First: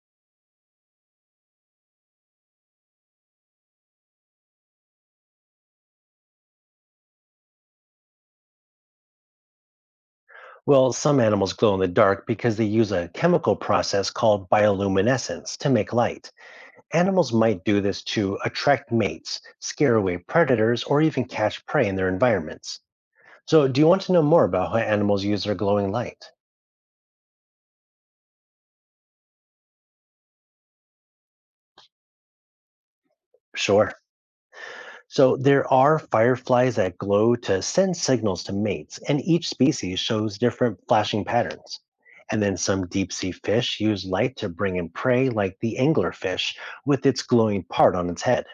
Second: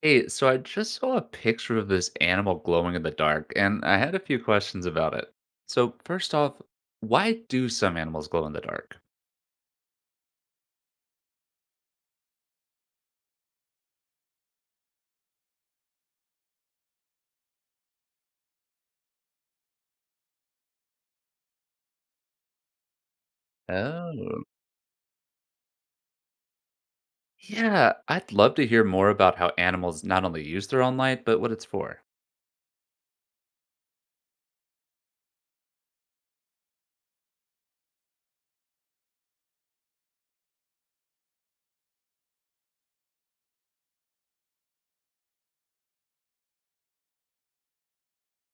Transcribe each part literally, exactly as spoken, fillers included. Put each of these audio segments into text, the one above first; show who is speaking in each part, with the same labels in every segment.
Speaker 1: Hey, so I just saw a picture of this animal glowing in the dark, and I had a few questions about it. So, first off, why do some animals glow in the dark?
Speaker 2: Well, some animals glow in the dark because they use a chemical process called bioluminescence to make light. Animals might do this to attract mates, scare away predators, or even catch prey in their environments. So, do you want to know
Speaker 1: Oh,
Speaker 2: more about how animals use their glowing light?
Speaker 1: yeah, I'd love to hear more about how animals not only use their own light, but what it's for.
Speaker 2: Sure. So, there are fireflies that glow to send signals to mates, and each species shows different flashing patterns. And then some deep sea fish use light to bring in prey, like the anglerfish, with its glowing part on its head.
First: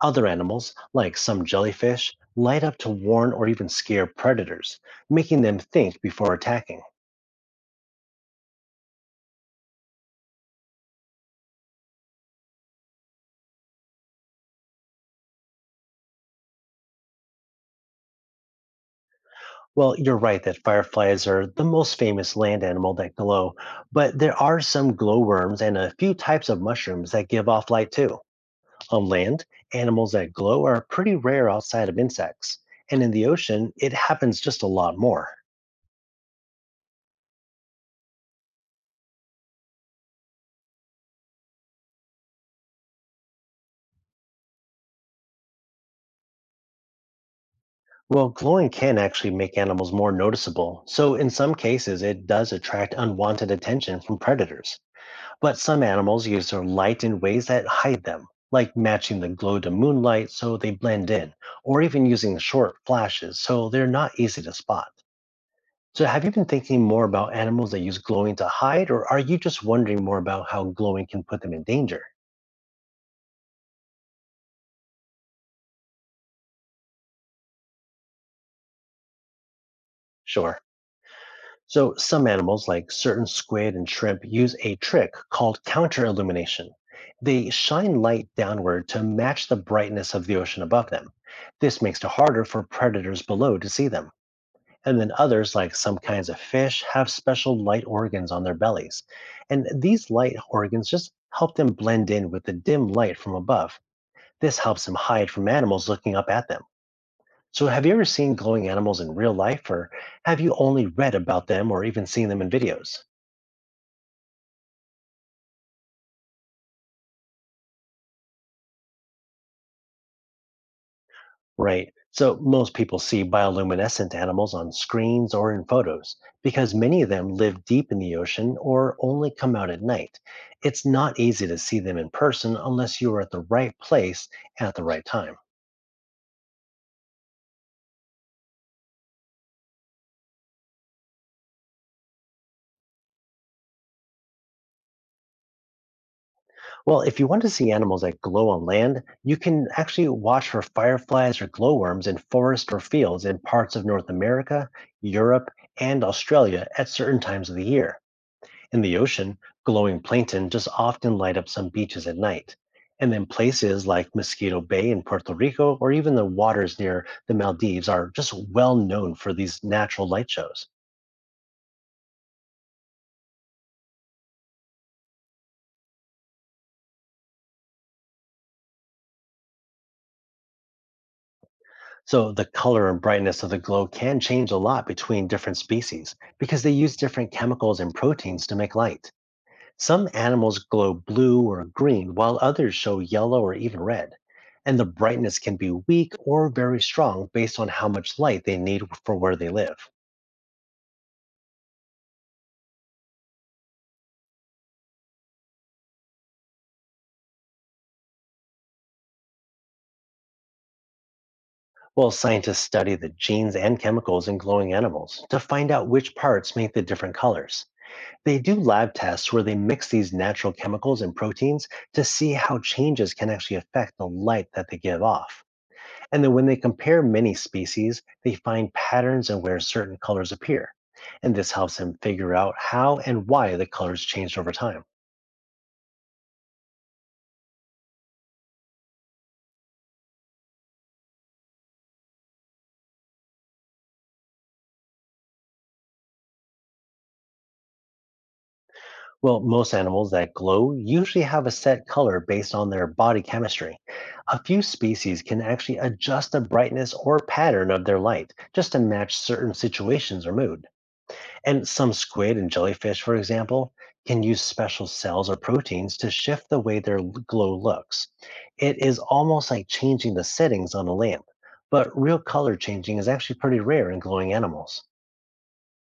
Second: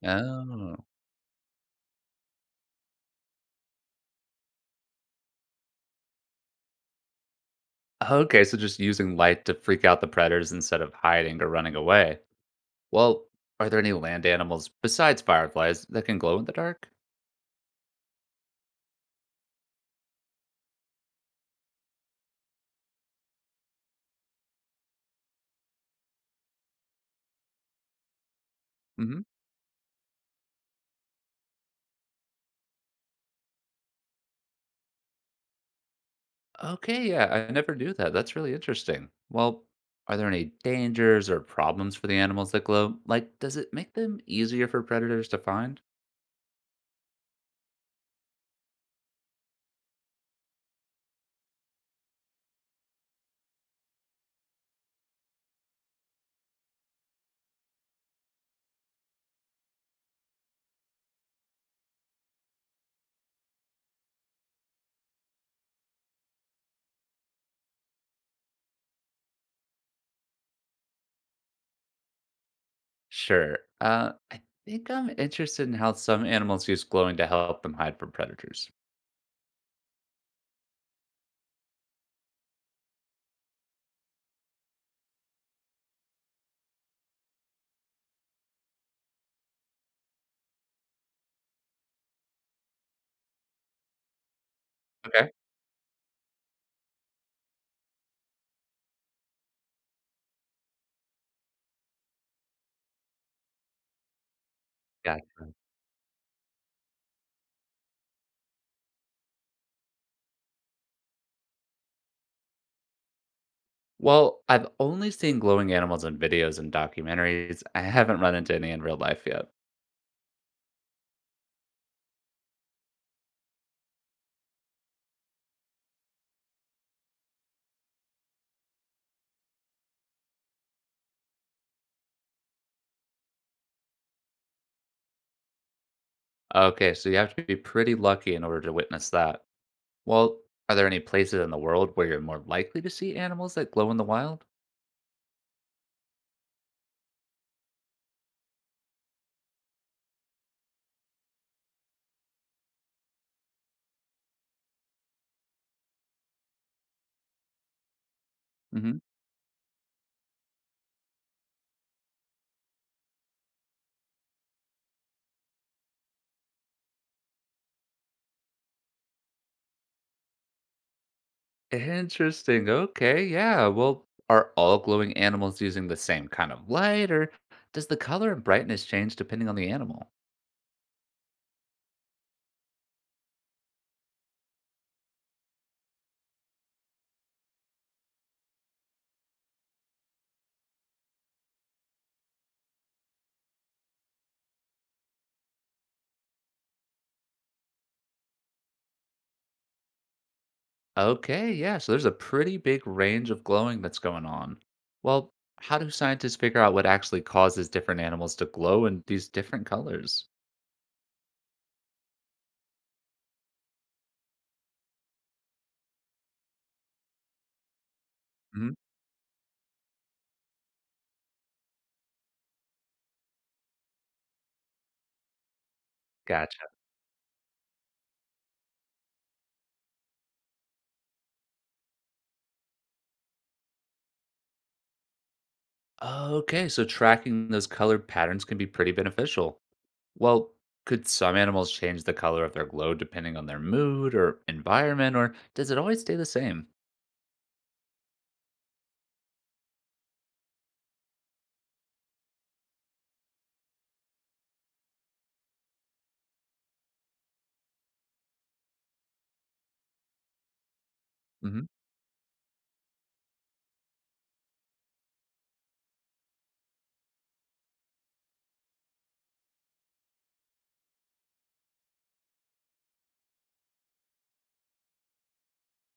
Speaker 2: Other animals,
Speaker 1: Oh,
Speaker 2: like some jellyfish, light up to warn or even scare predators, making them think before attacking.
Speaker 1: okay, so just using light to freak out the predators instead of hiding or running away. Well, are there any land animals besides fireflies that can glow in the dark?
Speaker 2: Well, you're right that fireflies are the most famous land animal that glow, but there are some glowworms and a few types of mushrooms that give off light too. On
Speaker 1: Mm-hmm.
Speaker 2: land, animals that glow are pretty rare outside of insects, and in the ocean, it happens just a lot more.
Speaker 1: Okay, yeah, I never knew that. That's really interesting. Well, are there any dangers or problems for the animals that glow? Like, does it make them easier for predators to find?
Speaker 2: Well, glowing can actually make animals more noticeable, so in some cases, it does attract unwanted attention from predators. But some animals use their light in ways that hide them, like matching the glow to moonlight so they blend in, or even using short flashes so they're not easy to spot. So, have you been thinking more about animals that use glowing to hide, or are you just wondering more about how glowing can put them in danger?
Speaker 1: Sure. Uh, I think I'm interested in how some animals use glowing to help them hide from predators.
Speaker 2: Sure. So, some animals, like certain squid and shrimp, use a trick called counter illumination. They shine light downward to match the brightness of the ocean above them. This makes it harder for predators below to see them. And then
Speaker 1: Okay.
Speaker 2: others, like some kinds of fish, have special light organs on their bellies. And these light organs just help them blend in with the dim light from above. This helps them hide from
Speaker 1: Gotcha.
Speaker 2: animals looking up at them. So, have you ever seen glowing animals in real life, or have you only read about them or even seen them in videos?
Speaker 1: Well, I've only seen glowing animals in videos and documentaries. I haven't run into any in real life yet.
Speaker 2: Right. So most people see bioluminescent animals on screens or in photos because many of them live deep in the ocean or only come out at night. It's not easy to see them in person unless you are at the right place at the right time.
Speaker 1: Okay, so you have to be pretty lucky in order to witness that. Well, are there any places in the world where you're more likely to see animals that glow in the wild?
Speaker 2: Well, if you want to see animals that glow on land, you can actually watch for fireflies or glowworms in forests or fields in parts of North America, Europe, and Australia at certain times of the year. In the
Speaker 1: Mhm.
Speaker 2: ocean, glowing plankton just often light up some beaches at night. And then places like Mosquito Bay in Puerto Rico or even the waters near the Maldives are just well known for these natural light shows.
Speaker 1: Interesting. Okay. Yeah. Well, are all glowing animals using the same kind of light, or does the color and brightness change depending on the animal?
Speaker 2: So the color and brightness of the glow can change a lot between different species because they use different chemicals and proteins to make light. Some animals glow blue or green while others show yellow or even red. And the brightness can be weak or very strong based on how much light they need for where they live.
Speaker 1: Okay. Yeah. So there's a pretty big range of glowing that's going on. Well, how do scientists figure out what actually causes different animals to glow in these different colors?
Speaker 2: Well, scientists study the genes and chemicals in glowing animals to find out which parts make the different colors. They do
Speaker 1: Mhm.
Speaker 2: lab tests where they mix these natural chemicals and proteins to see how changes can actually affect the light that they give off. And then when they
Speaker 1: Gotcha.
Speaker 2: compare many species, they find patterns in where certain colors appear. And this helps them figure out how and why the colors changed over time.
Speaker 1: Okay, so tracking those colored patterns can be pretty beneficial. Well, could some animals change the color of their glow depending on their mood or environment, or does it always stay the same?
Speaker 2: Well, most animals that glow usually have a set color based on their body chemistry. A few species can actually adjust the brightness or pattern of their light just to match certain situations or mood. And
Speaker 1: hmm
Speaker 2: some squid and jellyfish, for example, can use special cells or proteins to shift the way their l- glow looks. It is almost like changing the settings on a lamp, but real color changing is actually pretty rare in glowing animals.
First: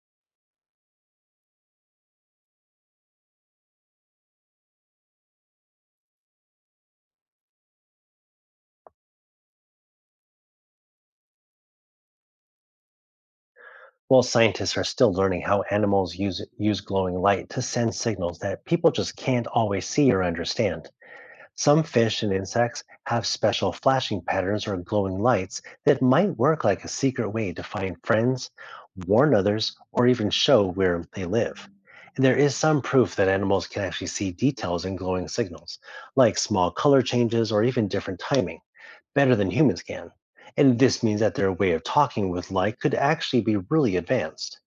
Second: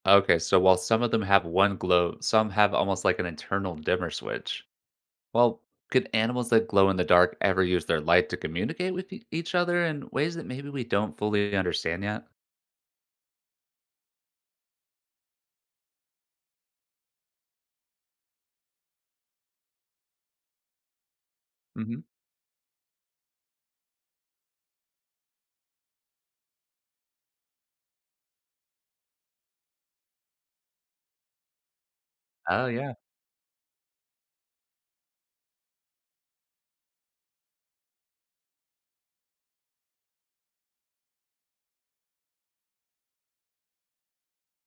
Speaker 1: Okay, so while some of them have one glow, some have almost like an internal dimmer switch. Well, could animals that glow in the dark ever use their light to communicate with e- each other in ways that maybe we don't fully understand yet?
Speaker 2: Well, scientists are still learning how animals use, use glowing light to send signals that people just can't always see or understand. Some
Speaker 1: hmm
Speaker 2: fish and insects have special flashing patterns or glowing lights that might work like a secret way to find friends, warn others, or even show where they live. And there is
Speaker 1: Oh,
Speaker 2: some
Speaker 1: yeah.
Speaker 2: proof that animals can actually see details in glowing signals, like small color changes or even different timing, better than humans can. And this means that their way of talking with light could actually be really advanced.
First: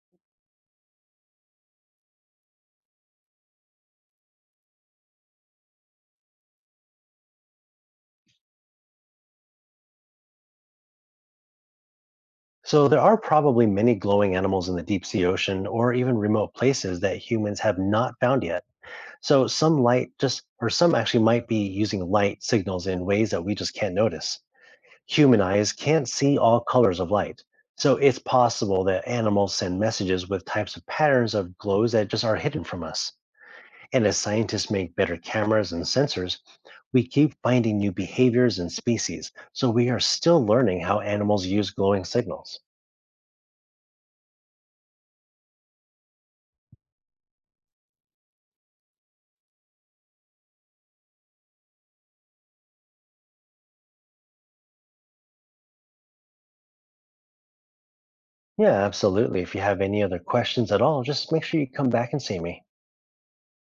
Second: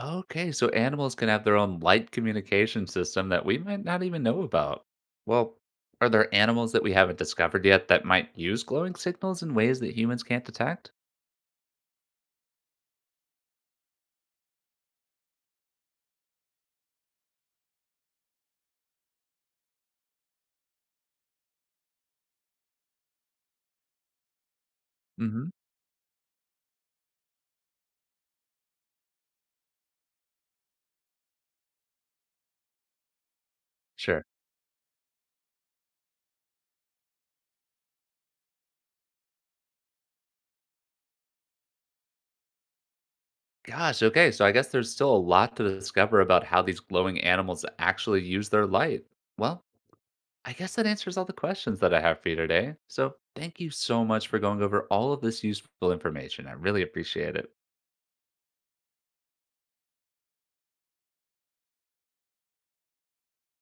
Speaker 1: Okay, so animals can have their own light communication system that we might not even know about. Well, are there animals that we haven't discovered yet that might use glowing signals in ways that humans can't detect?
Speaker 2: So, there are probably many glowing animals in the deep sea ocean or even remote places that humans have not found yet. So, some light just, or some actually might be using light signals in ways that we just can't notice. Human
Speaker 1: hmm
Speaker 2: eyes can't see all colors of light. So, it's possible that animals send messages with types of patterns of glows that just are hidden from us. And as
Speaker 1: Sure.
Speaker 2: scientists make better cameras and sensors, we keep finding new behaviors and species, so we are still learning how animals use glowing signals.
Speaker 1: Gosh, okay, so I guess there's still a lot to discover about how these glowing animals actually use their light. Well, I guess that answers all the questions that I have for you today. So thank you so much for going over all of this useful information. I really appreciate it.
Speaker 2: Yeah, absolutely. If you have any other questions at all, just make sure you come back and see me.